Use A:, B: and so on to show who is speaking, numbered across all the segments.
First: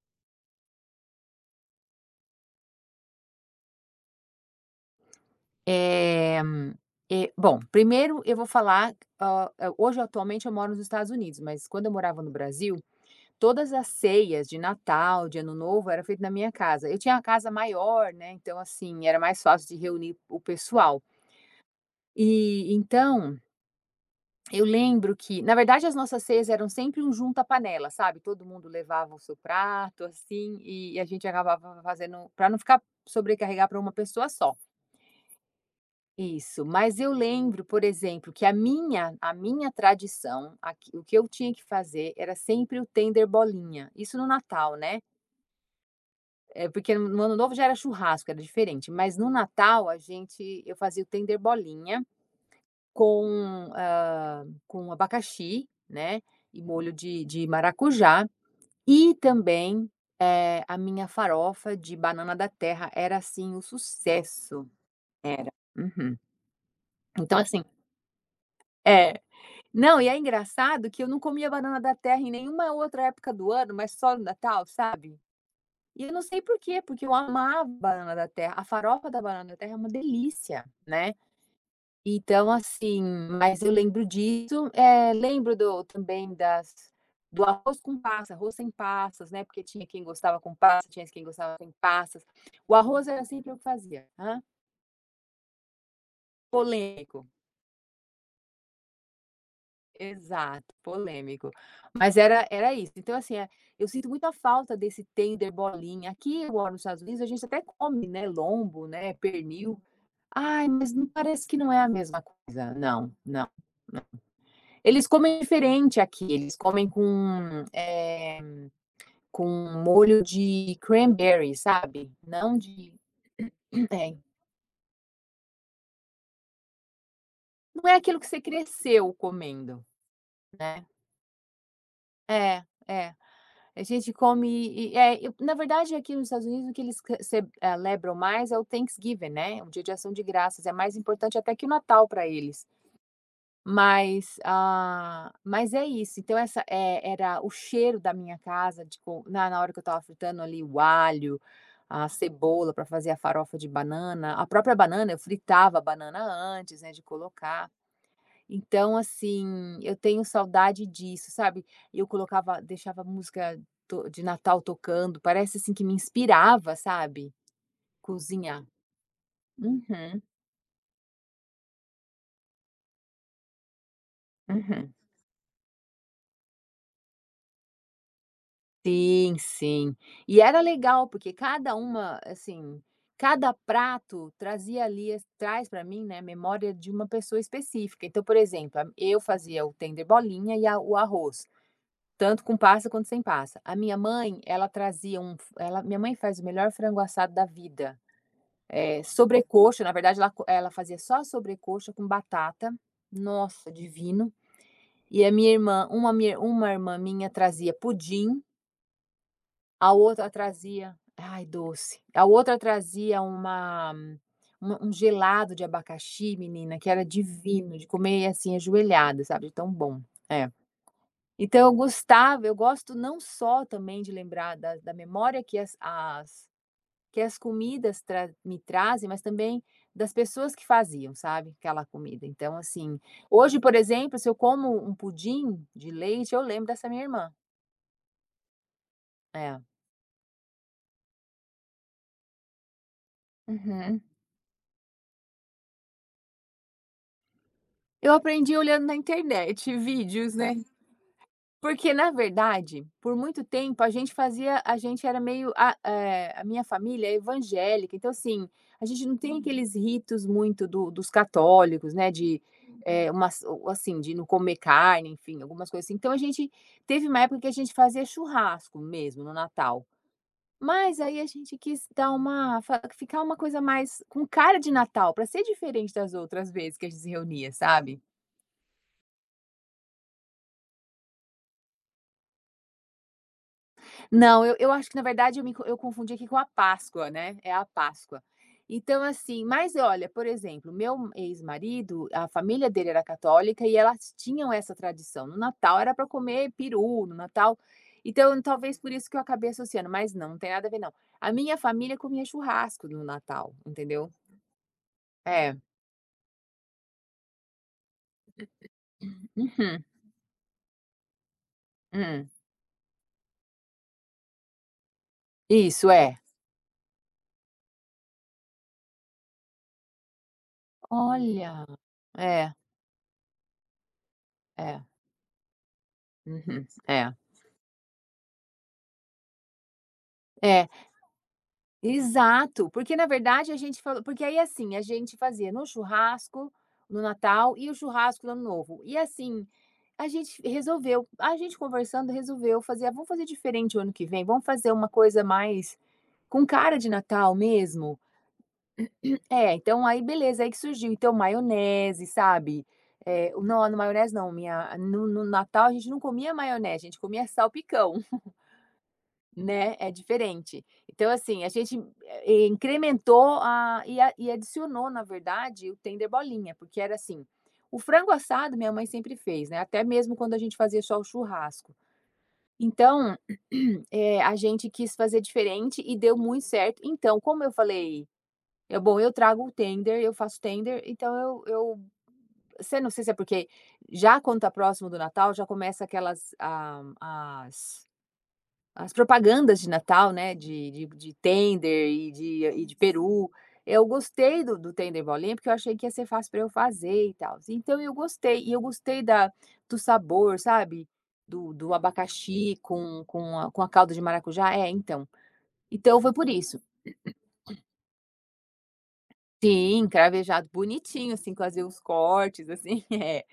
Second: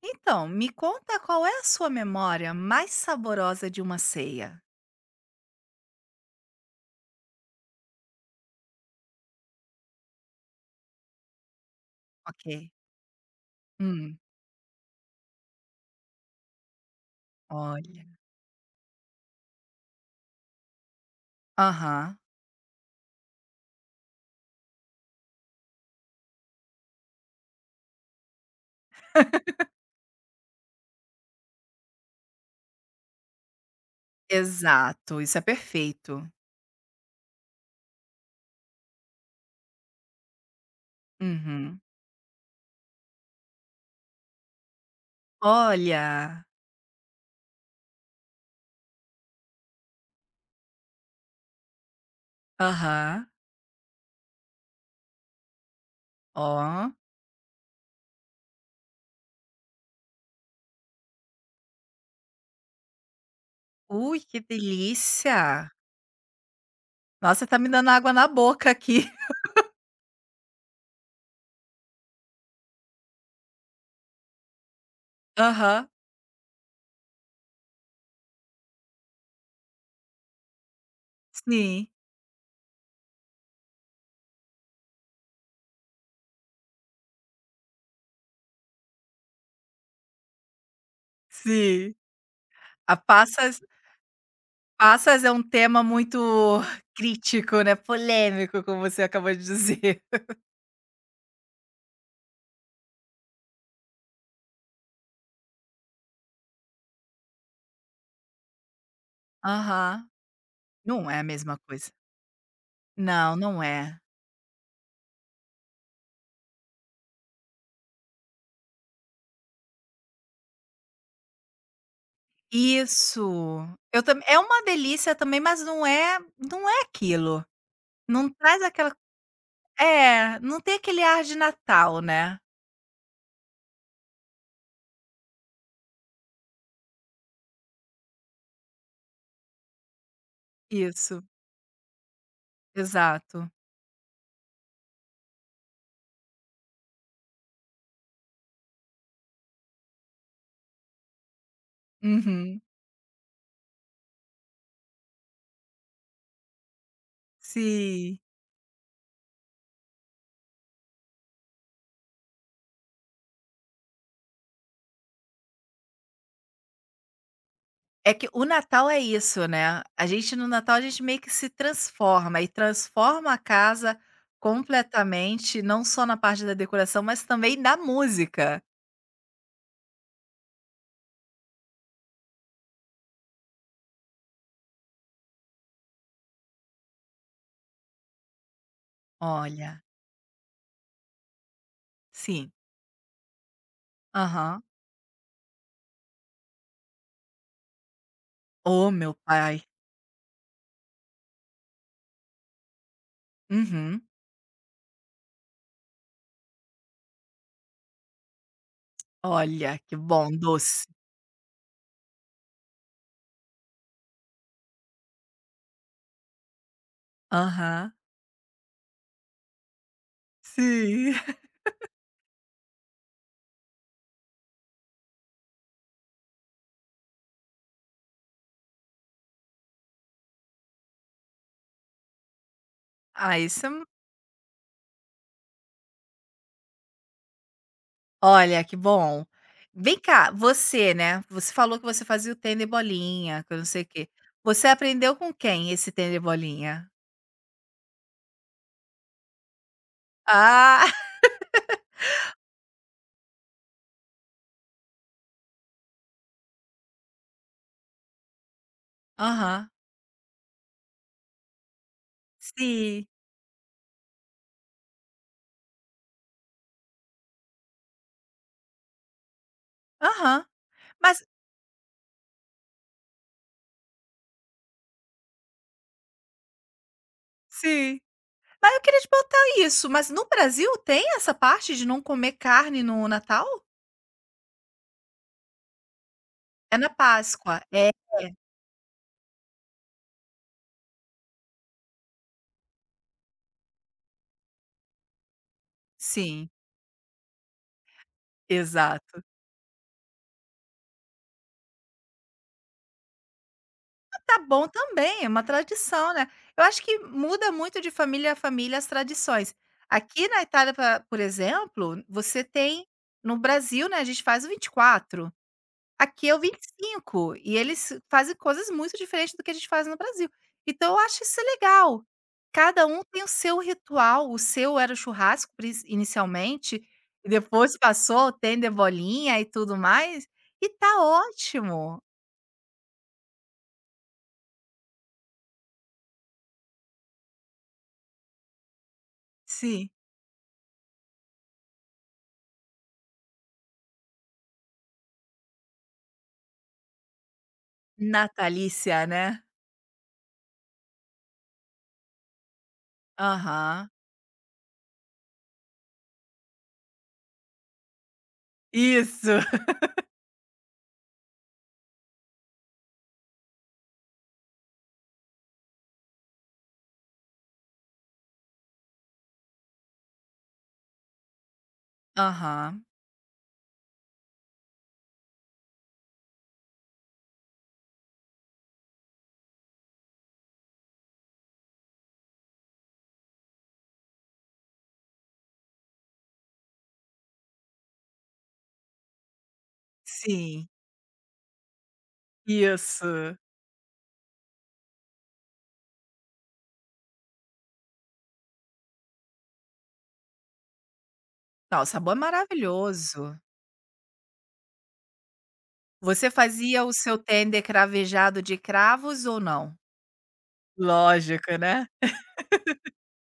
A: Então, me conta qual é a sua memória mais saborosa de uma ceia?
B: Eh, e bom, primeiro eu vou falar, hã, hoje atualmente eu moro nos Estados Unidos, mas quando eu morava no
A: Ok.
B: Brasil, todas as
A: Hum,
B: ceias de Natal, de Ano Novo, era feita na minha casa. Eu tinha uma casa
A: olha.
B: maior, né, então assim, era mais fácil de reunir o pessoal.
A: Aham.
B: E então, eu lembro que na verdade as nossas ceias eram sempre um junta panela, sabe, todo mundo levava o seu prato, assim, e a gente acabava fazendo para não ficar sobrecarregar para uma pessoa só.
A: Exato, isso é perfeito.
B: Isso, mas eu lembro, por exemplo, que a minha tradição, aqui o que eu tinha que
A: Uhum.
B: fazer era sempre o tender bolinha, isso no Natal, né,
A: Olha.
B: porque no Ano Novo já era churrasco, era diferente, mas no Natal a gente eu fazia o tender bolinha
A: Aham.
B: com, com abacaxi, né, e molho
A: Ó.
B: de maracujá e também, a minha farofa de banana da terra era, assim, o
A: Ui, que
B: sucesso, era.
A: delícia.
B: Uhum. Então
A: Nossa, tá
B: assim
A: me dando água na boca aqui.
B: é. Não, e é engraçado que eu não comia banana da terra em nenhuma outra época do ano, mas só no Natal, sabe.
A: Aham.
B: E eu não sei por quê, porque eu amava banana da terra, a farofa da banana da terra é uma delícia, né.
A: Sim,
B: Então assim, mas eu lembro disso, lembro do também das do arroz com passas, arroz sem passas, né, porque tinha quem gostava com passas, tinha quem gostava sem
A: sim.
B: passas. O
A: A
B: arroz era sempre eu
A: passas
B: que fazia,
A: Passas é um tema muito
B: polêmico.
A: crítico, né, polêmico, como você acabou de dizer.
B: Exato, polêmico. Mas era isso. Então, assim, eu sinto muita falta desse tender, bolinha. Aqui eu nos Estados Unidos, a gente até come, né, lombo, né, pernil.
A: Aham.
B: Ai, mas não
A: Não é a
B: parece que
A: mesma
B: não é a
A: coisa.
B: mesma coisa. Não,
A: Não,
B: não,
A: não é.
B: não. Eles comem diferente aqui, eles comem com molho de cranberry, sabe, não de
A: Isso. Eu
B: é,
A: também é uma delícia também, mas não é aquilo.
B: não é aquilo que
A: Não
B: você
A: traz aquela
B: cresceu comendo,
A: É, não tem
B: né.
A: aquele ar de Natal, né.
B: É, é. A gente come e é, eu na verdade, aqui nos Estados Unidos, o que eles c ce celebram mais é o Thanksgiving, né, o Dia de Ação de Graças, é mais
A: Isso,
B: importante até que o Natal para eles.
A: exato.
B: Ah, mas é isso, então essa era o cheiro da minha casa de co na hora que eu estava fritando ali o alho, a
A: Uhum.
B: cebola para fazer a farofa de banana, a própria banana, eu fritava a banana antes, né, de colocar.
A: Sim.
B: Então, assim, eu tenho saudade disso, sabe. Eu colocava deixava música to de Natal tocando, parece, assim, que me inspirava, sabe,
A: É que o
B: cozinhar.
A: Natal é isso, né, a
B: Uhum,
A: gente no Natal a gente meio que se transforma e transforma a casa
B: uhum.
A: completamente, não só na parte da decoração, mas também da música.
B: Sim, sim. E era legal, porque assim, cada prato trazia ali as traz para mim, né, memória de uma pessoa específica. Então, por exemplo, a eu fazia o
A: Olha,
B: tender bolinha e a o arroz. Tanto
A: sim.
B: com passa quanto sem passa. A minha mãe,
A: Aham.
B: ela trazia um ela Minha mãe faz o melhor frango assado da vida,
A: Oh, meu pai.
B: sobrecoxa, na verdade ela fazia só a sobrecoxa com batata, nossa,
A: Uhum.
B: divino. E a minha irmã uma minha uma irmã minha trazia pudim,
A: Olha,
B: a
A: que bom,
B: outra
A: doce.
B: trazia ai, doce. A outra trazia uma um gelado de abacaxi, menina, que era divino, de
A: Aham.
B: comer, assim, ajoelhada, sabe, de tão bom. É.
A: Sim.
B: Então eu gosto não só também de lembrar da memória que as as que as comidas tra me trazem, mas também das pessoas que faziam, sabe, aquela comida. Então assim,
A: Ah,
B: hoje,
A: isso é
B: por
A: um
B: exemplo, se eu como um pudim de leite, eu lembro dessa minha irmã.
A: Olha, que bom.
B: É.
A: Vem cá, você, né, você falou que você fazia o tênis bolinha, que eu não sei o
B: Uhum.
A: quê. Você aprendeu com quem esse tênis bolinha?
B: Eu aprendi olhando na internet vídeos, é, né.
A: Ah.
B: Porque na verdade, por muito tempo a gente era meio a minha família é evangélica, então assim, a gente não tem
A: Aham.
B: aqueles ritos muito do dos católicos, né, de,
A: Sim.
B: assim, de não comer carne, enfim, algumas coisas assim. Então a gente teve uma época que a gente fazia churrasco mesmo no Natal,
A: Aham.
B: mas
A: Mas
B: aí a gente quis dar uma fa ficar uma coisa mais com cara de Natal, para ser diferente das outras vezes que a gente se reunia, sabe?
A: Sim. Mas eu queria te perguntar isso, mas no Brasil tem essa parte de não comer carne no Natal?
B: Não, eu acho que na verdade eu confundi aqui com a
A: É na
B: Páscoa, né, é
A: Páscoa.
B: a
A: É,
B: Páscoa. Então assim, mas olha, por exemplo, meu ex-marido, a família dele era católica e elas tinham essa tradição, no Natal era para
A: sim,
B: comer peru, no Natal então talvez por isso que eu
A: exato.
B: acabei associando, mas não, não tem nada a ver não. A minha família comia churrasco no Natal, entendeu?
A: Tá bom também, é uma
B: É.
A: tradição, né. Eu acho que muda muito de família a família as tradições.
B: Uhum,
A: Aqui na Itália, pra por exemplo,
B: hum.
A: você tem no Brasil, né, a gente faz o 24,
B: Isso, é.
A: aqui é o 25 e eles fazem coisas muito diferentes do que a gente faz no Brasil. Então eu acho isso
B: Olha.
A: legal.
B: É,
A: Cada um tem o seu ritual, o seu
B: é.
A: era o churrasco pris
B: Uhum.
A: inicialmente,
B: É,
A: e depois passou tem de bolinha e tudo mais, e
B: é.
A: tá ótimo.
B: Exato, porque na verdade a gente falou porque aí, assim, a gente fazia no churrasco, no Natal e o churrasco no Ano Novo. E assim,
A: Sim.
B: a gente conversando resolveu fazer: "Ah, vamos fazer diferente o ano que vem, vamos fazer uma coisa mais com cara de Natal mesmo".
A: Natalícia, né.
B: É, então aí beleza, aí que surgiu, então maionese, sabe, não, no
A: Aham.
B: maionese não, minha no Natal a gente não comia maionese, a gente comia salpicão.
A: Isso.
B: Né, é diferente. Então, assim, a gente, incrementou a e adicionou, na verdade, o tender bolinha, porque era assim, o frango assado minha mãe sempre fez, né, até mesmo quando a gente fazia só o churrasco.
A: Aham.
B: Então, a gente quis fazer diferente e deu muito certo. Então, como eu falei: "Eu bom, eu trago o tender, eu faço tender", então eu você não sei se é porque já quando tá próximo do Natal, já começa aquelas, ah, as propagandas de Natal, né,
A: Sim,
B: de tender e de peru.
A: isso.
B: Eu gostei do tender bolinha, porque eu achei que ia ser fácil para eu fazer e tal. Então eu gostei, e eu gostei da do sabor, sabe, do
A: Não, o sabor é
B: abacaxi com
A: maravilhoso.
B: com a com a calda de maracujá. É, então. Então foi por
A: Você
B: isso.
A: fazia o seu tender cravejado de cravos ou não?
B: Sim, cravejado bonitinho, assim,
A: Lógico,
B: fazer os
A: né.
B: cortes, assim. É.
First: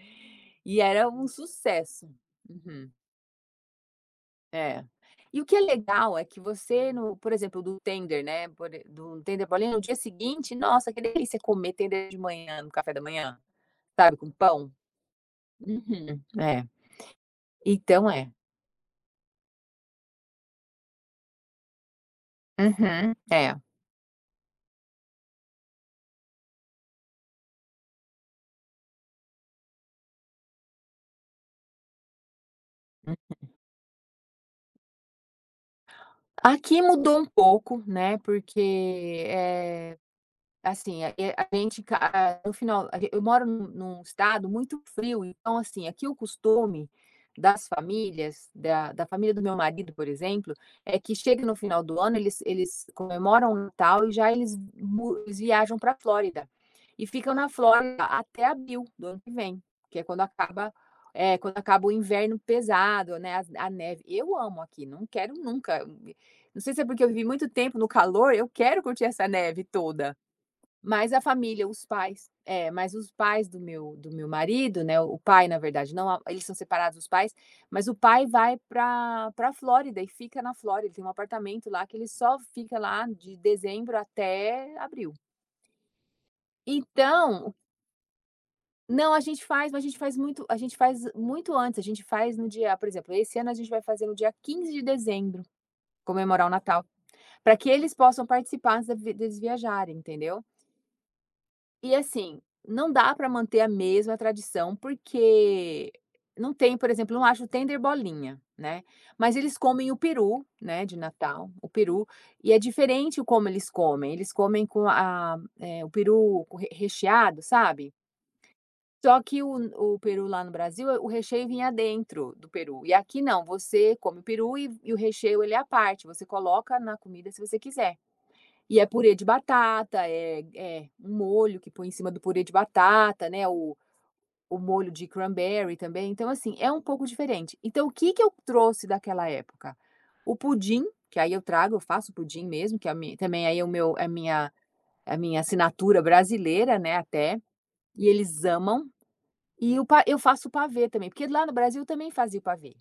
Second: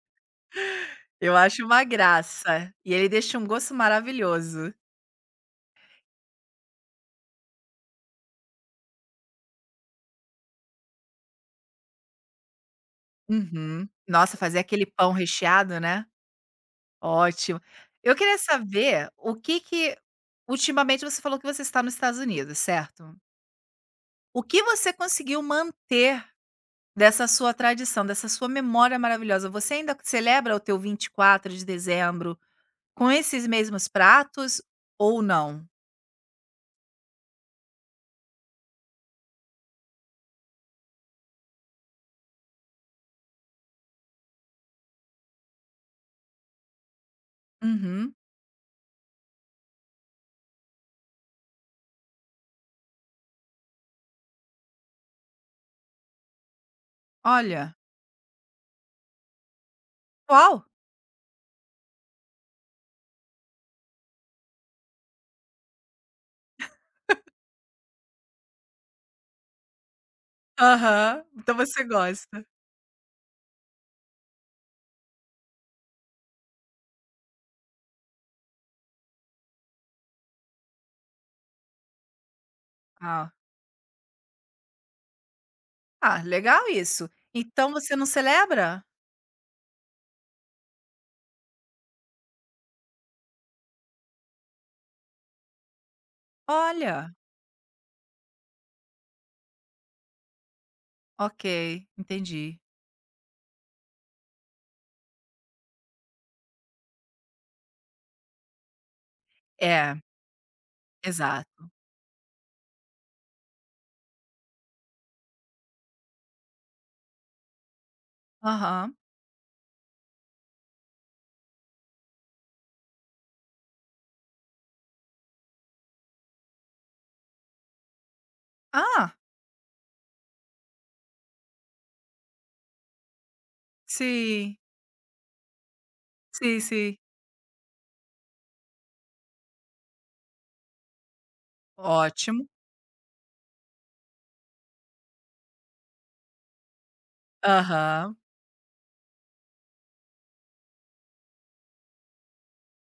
B: E era um
A: Eu acho uma
B: sucesso.
A: graça.
B: Uhum.
A: E ele deixa um gosto maravilhoso.
B: É. E o que é legal é que você no por exemplo, do tender, né, por e do tender bolinha, no dia seguinte, nossa, que delícia comer tender de manhã, no café da manhã,
A: Uhum.
B: sabe, com
A: Nossa, fazer
B: pão.
A: aquele pão recheado, né.
B: Uhum. É.
A: Ótimo.
B: Então
A: Eu
B: é.
A: queria saber o que que Ultimamente você falou que você está nos Estados Unidos, certo?
B: Uhum. É.
A: O que você conseguiu manter Dessa sua tradição, dessa sua memória maravilhosa, você ainda celebra o teu 24 de dezembro com esses mesmos pratos ou não?
B: Aqui mudou um pouco, né, porque, assim, a gente ca a- no final eu moro num estado muito frio, então, assim, aqui o costume das
A: Uhum.
B: famílias, da família do meu marido, por exemplo, é que chega no final do ano, eles comemoram o Natal e já eles viajam pra Flórida e ficam na
A: Olha,
B: Flórida até abril do ano que vem, que
A: qual
B: é, quando acaba o inverno pesado, né, as a neve. Eu amo aqui, não quero nunca não sei se é porque eu vivi muito tempo no calor, eu quero curtir essa neve toda. Mas a
A: Aham, então
B: família,
A: você
B: os pais,
A: gosta.
B: é, mas os pais do meu marido, né, o pai na verdade não a eles são separados os pais, mas o pai vai para pra Flórida e fica na Flórida, ele tem um apartamento lá que ele só fica lá
A: Ah,
B: de dezembro até abril.
A: ah, legal isso.
B: Então
A: Então você não celebra?
B: não, a gente faz, mas a gente faz muito antes, a gente faz no dia por exemplo, esse ano a gente vai fazer no dia 15 de dezembro, comemorar o Natal,
A: Olha,
B: para que eles possam participar antes de deles viajarem, entendeu?
A: ok,
B: E assim,
A: entendi.
B: não dá para manter a mesma tradição, porque não tem, por exemplo, não acho tender bolinha, né. Mas eles comem
A: É,
B: o peru, né, de Natal,
A: exato.
B: o peru, e é diferente o como eles comem o peru co re recheado, sabe.
A: Aham.
B: Só que o peru lá no Brasil, o recheio vinha dentro do peru, e aqui não, você come o peru e o recheio ele é à parte, você coloca na comida se você quiser. E é purê
A: Ah,
B: de batata, é um molho que põe em cima do purê de batata, né, o
A: sim,
B: o molho de cranberry também, então assim,
A: sim,
B: é um
A: sim.
B: pouco diferente. Então o que que eu trouxe daquela época? O pudim, que aí eu trago, eu faço
A: Ótimo.
B: pudim mesmo, que é a mi também aí é o meu é a minha assinatura brasileira, né, até, e
A: Aham,
B: eles amam. E o pa eu faço o pavê também, porque lá no Brasil eu também fazia o pavê,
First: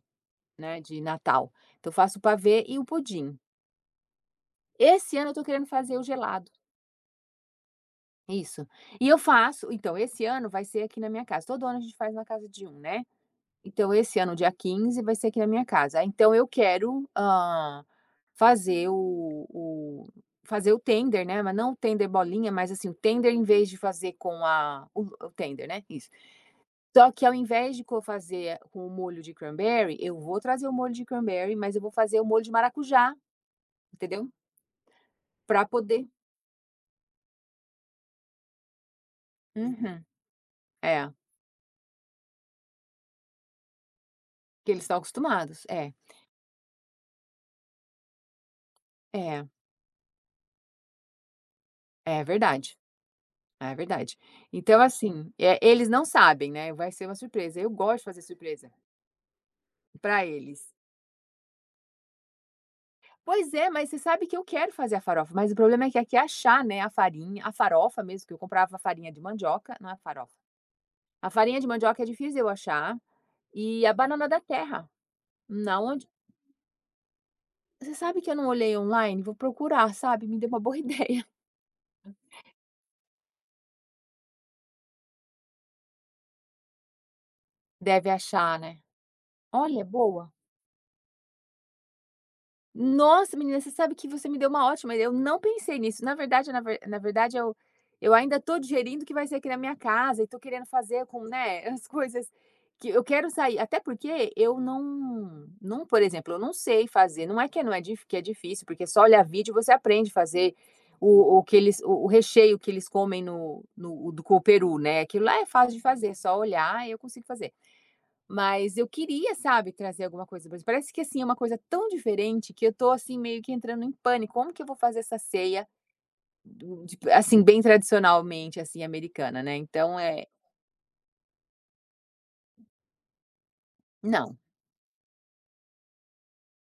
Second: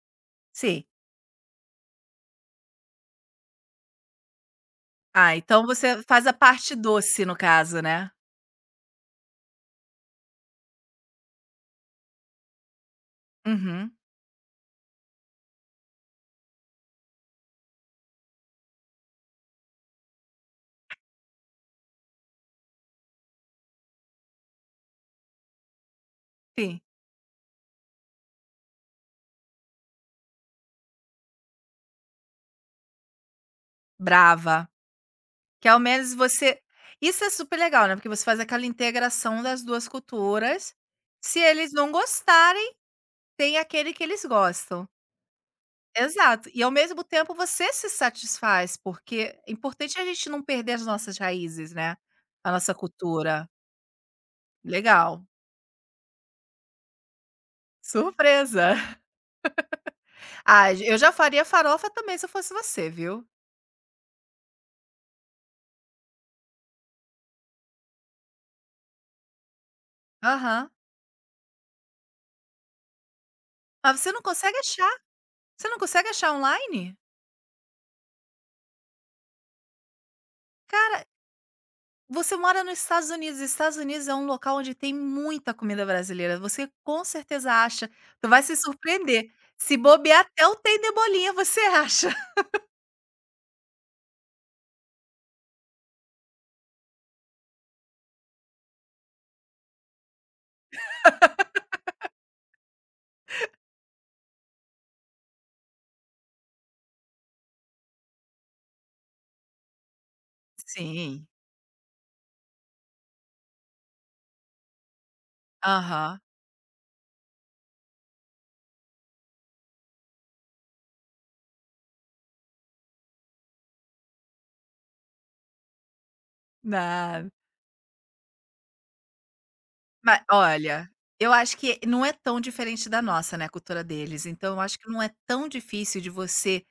B: né,
A: sim.
B: de Natal. Então eu faço o pavê e o pudim. Esse ano eu
A: Ah,
B: estou
A: então
B: querendo fazer
A: você
B: o
A: faz a
B: gelado.
A: parte doce, no caso, né?
B: Isso. E eu faço então, esse ano vai ser aqui na minha casa. Todo ano a gente faz na casa de um, né. Então
A: Uhum.
B: esse ano, dia 15 vai ser aqui na minha casa. Então eu quero, fazer o o fazer o tender, né, mas não o tender bolinha, mas assim, o tender em vez de fazer com a o tender, né, isso.
A: Sim,
B: Só que ao invés de co fazer com o molho de cranberry, eu vou trazer o molho de cranberry, mas eu vou fazer o molho de maracujá, entendeu?
A: brava.
B: Pra
A: Que ao
B: poder
A: menos você Isso é super legal, né, porque você faz aquela integração das 2
B: uhum.
A: culturas.
B: É,
A: Se eles não gostarem, tem aquele que eles
B: que eles
A: gostam.
B: estão acostumados.
A: Exato. E ao mesmo tempo você se satisfaz, porque
B: É,
A: é importante a gente não perder as nossas raízes, né,
B: é
A: a nossa
B: verdade.
A: cultura.
B: É verdade. Então,
A: Legal.
B: assim, eles não sabem, né, vai ser uma surpresa. Eu gosto de fazer surpresa
A: Surpresa.
B: para
A: Ah,
B: eles.
A: eu já faria farofa também se eu fosse você, viu.
B: "Pois é, mas você sabe que eu quero fazer a farofa", mas o problema é que aqui é achar, né, a farinha a farofa mesmo, que eu comprava farinha de mandioca não é farofa.
A: Aham.
B: A farinha de mandioca é difícil eu achar, e a
A: Mas você não
B: banana da
A: consegue
B: terra,
A: achar? Você não
B: na onde
A: consegue achar online?
B: você sabe que eu não olhei online? Vou procurar, sabe, me deu uma boa
A: Cara,
B: ideia.
A: você mora nos Estados Unidos, Estados Unidos é um local onde tem muita comida brasileira, você com certeza acha,
B: Deve
A: tu vai se
B: achar, né.
A: surpreender, se
B: Olha,
A: bobear
B: boa.
A: até o tem de bolinha você acha.
B: Nossa, menina, você sabe que você me deu uma ótima ideia, eu não pensei nisso. Na verdade, eu ainda tô digerindo o que vai ser aqui na minha casa e tô querendo fazer com, né, as coisas que eu quero sair. Até porque eu não, por exemplo, eu não sei fazer, não é dif que é difícil, porque só olhar vídeo você aprende a fazer
A: Sim,
B: o recheio que eles comem no no o do com o peru, né, aquilo lá é fácil de fazer, é
A: aham.
B: só olhar e eu consigo fazer. Mas eu queria, sabe, trazer alguma coisa pra eles. Parece que, assim, é uma coisa tão diferente que eu tô, assim, meio que entrando em pânico. Como que eu vou fazer essa ceia, do de
A: Nada.
B: assim, bem tradicionalmente, assim, americana, né. Então,
A: Ma
B: é
A: olha, eu acho que não é tão diferente da nossa, né, a cultura deles,
B: não.
A: então eu acho que não é tão difícil de você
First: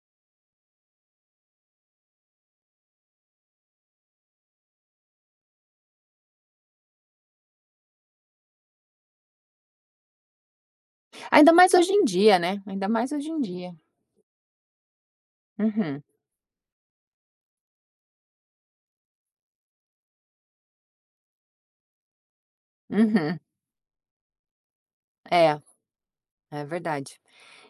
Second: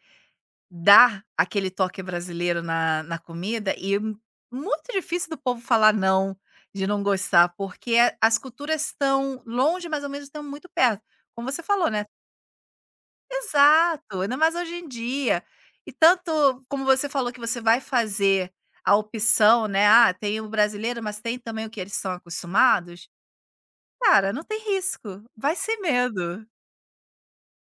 A: dar aquele toque brasileiro na comida e é muito difícil do povo falar não, de não gostar, porque as culturas estão longe, mas ao mesmo tempo muito perto, como
B: Ainda
A: você
B: mais
A: falou,
B: hoje em
A: né.
B: dia, né, ainda mais hoje em dia.
A: Exato, ainda mais hoje em dia. E
B: Uhum,
A: tanto como você falou que você vai fazer a opção, né, ah, tem o brasileiro, mas tem também o que eles são acostumados.
B: uhum.
A: Cara, não tem risco, vai
B: É,
A: sem medo.
B: verdade.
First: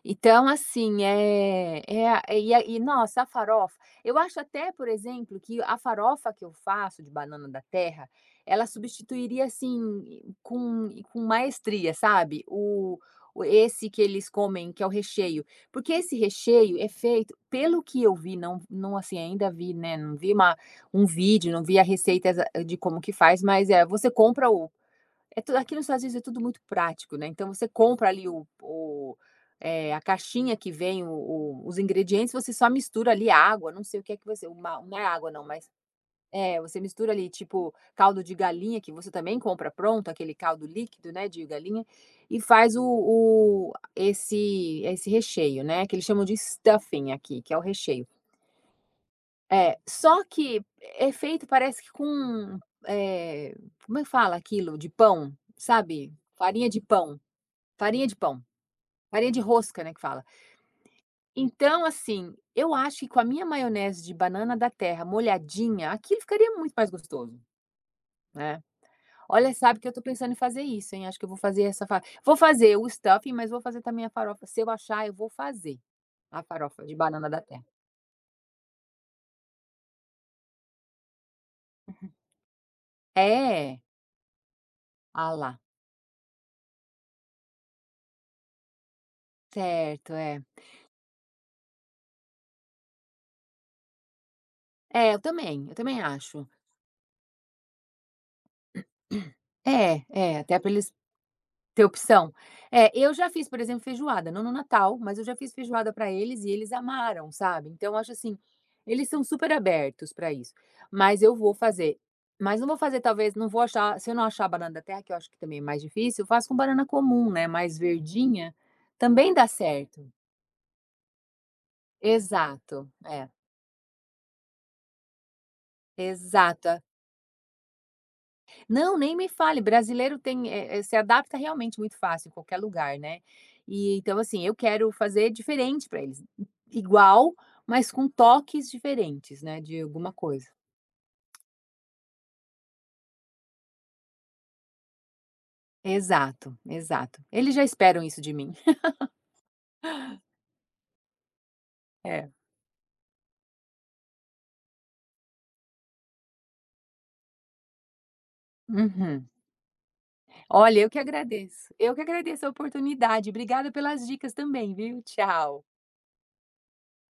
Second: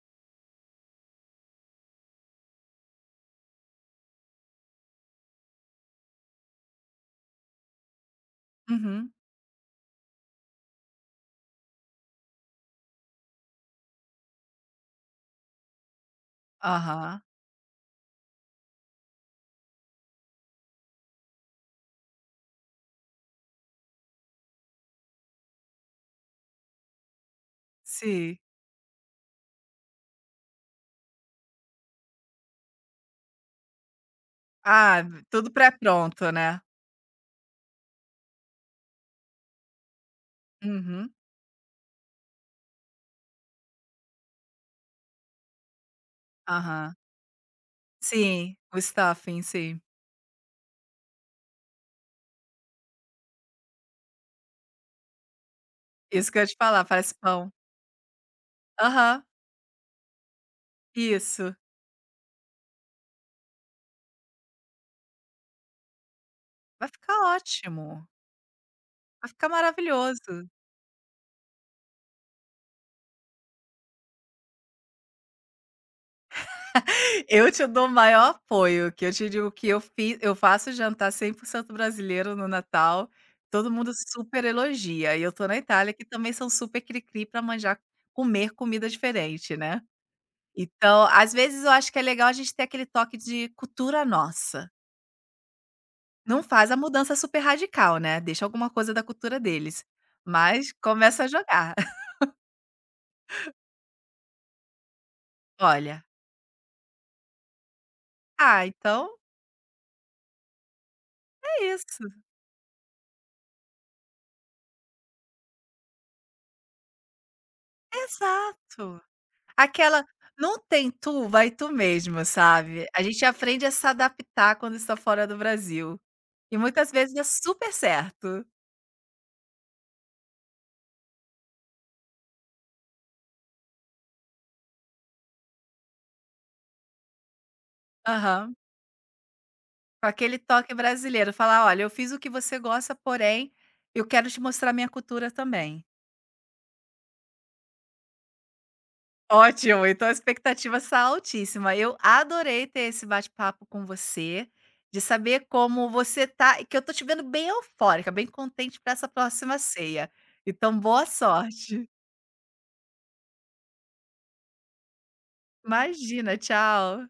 B: Então, assim, é é a é- e a e nossa, a farofa eu acho até, por exemplo, que a farofa que eu faço de banana da terra, ela
A: Uhum.
B: substituiria, assim, com maestria, sabe, o esse que eles comem, que é o recheio. Porque esse recheio é
A: Aham,
B: feito pelo que eu vi, não, assim, ainda vi, né, não vi uma um vídeo, não vi a receita exa de como que faz, mas é, você compra é tudo aqui nos Estados Unidos é tudo muito prático, né, então você compra ali
A: sim.
B: a caixinha que vem o os ingredientes, você só mistura ali água, não sei o que é que você uma não
A: Ah,
B: é água não,
A: tudo
B: mas
A: pré-pronto,
B: é,
A: né.
B: você mistura ali, tipo, caldo de galinha, que você também compra pronto, aquele caldo líquido,
A: Uhum.
B: né, de galinha, e faz o esse esse recheio, né, que eles chamam de
A: Aham.
B: stuffing aqui, que é o recheio.
A: Sim, o stuffing,
B: É,
A: sim.
B: só que é feito parece que com, eh, como é que fala aquilo? De pão, sabe?
A: Isso que eu ia te falar, parece pão.
B: Farinha de pão,
A: Aham,
B: farinha de rosca, né, que fala.
A: isso.
B: Então, assim, eu acho que com a minha maionese de banana da terra molhadinha, aquilo ficaria muito
A: Vai
B: mais
A: ficar
B: gostoso,
A: ótimo,
B: né.
A: vai ficar
B: Olha, sabe que eu tô pensando em
A: maravilhoso.
B: fazer isso, hein, acho que eu vou fazer essa fa vou fazer o stuffing, mas vou fazer também a farofa. Se eu achar, eu vou fazer a farofa de banana da
A: Eu
B: terra.
A: te dou o maior apoio, que eu te digo que eu fiz, eu faço jantar 100% brasileiro no Natal, todo
B: É?
A: mundo super elogia, e eu
B: Ah
A: tô na
B: lá,
A: Itália, que também são super cri-cri pra manjar comer comida diferente, né.
B: certo, é.
A: Então, às vezes, eu acho que é legal a gente ter aquele toque de cultura nossa.
B: É, eu também
A: Não
B: acho.
A: faz a mudança super radical, né, deixa alguma coisa da cultura deles,
B: É, é, até para
A: mas
B: eles
A: começa a jogar.
B: ter opção. É, eu já fiz, por exemplo, feijoada, não no Natal, mas eu já fiz feijoada
A: Olha,
B: para eles e eles amaram, sabe. Então eu acho assim,
A: ah,
B: eles
A: então
B: são super abertos para isso. Mas eu vou
A: É
B: fazer,
A: isso.
B: mas não vou fazer talvez não vou achar se eu não achar a banana da terra, que eu acho que também é mais difícil, eu faço com banana comum, né, mais verdinha,
A: Exato.
B: também dá
A: Aquela
B: certo.
A: Não tem tu, vai tu mesmo, sabe.
B: Exato,
A: A gente
B: é,
A: aprende a se adaptar quando está fora do Brasil, e
B: exato.
A: muitas vezes dá super certo.
B: Não, nem me fale, brasileiro tem se adapta realmente muito fácil em qualquer lugar, né. E então, assim, eu quero fazer diferente para eles, igual, mas com
A: Aham.
B: toques diferentes, né, de
A: Com
B: alguma
A: aquele
B: coisa.
A: toque brasileiro, falar: "Olha, eu fiz o que você gosta, porém, eu quero te mostrar minha cultura também".
B: Exato, exato. Eles já esperam isso de mim.
A: Ótimo, então a expectativa está altíssima. Eu
B: É.
A: adorei ter esse bate-papo com você, de saber como você tá, e que eu tô te vendo bem eufórica, bem contente para essa
B: Uhum.
A: próxima ceia. Então,
B: Olha, eu que
A: boa
B: agradeço.
A: sorte.
B: Eu que agradeço a oportunidade. Obrigada pelas dicas também, viu. Tchau.
A: Imagina, tchau.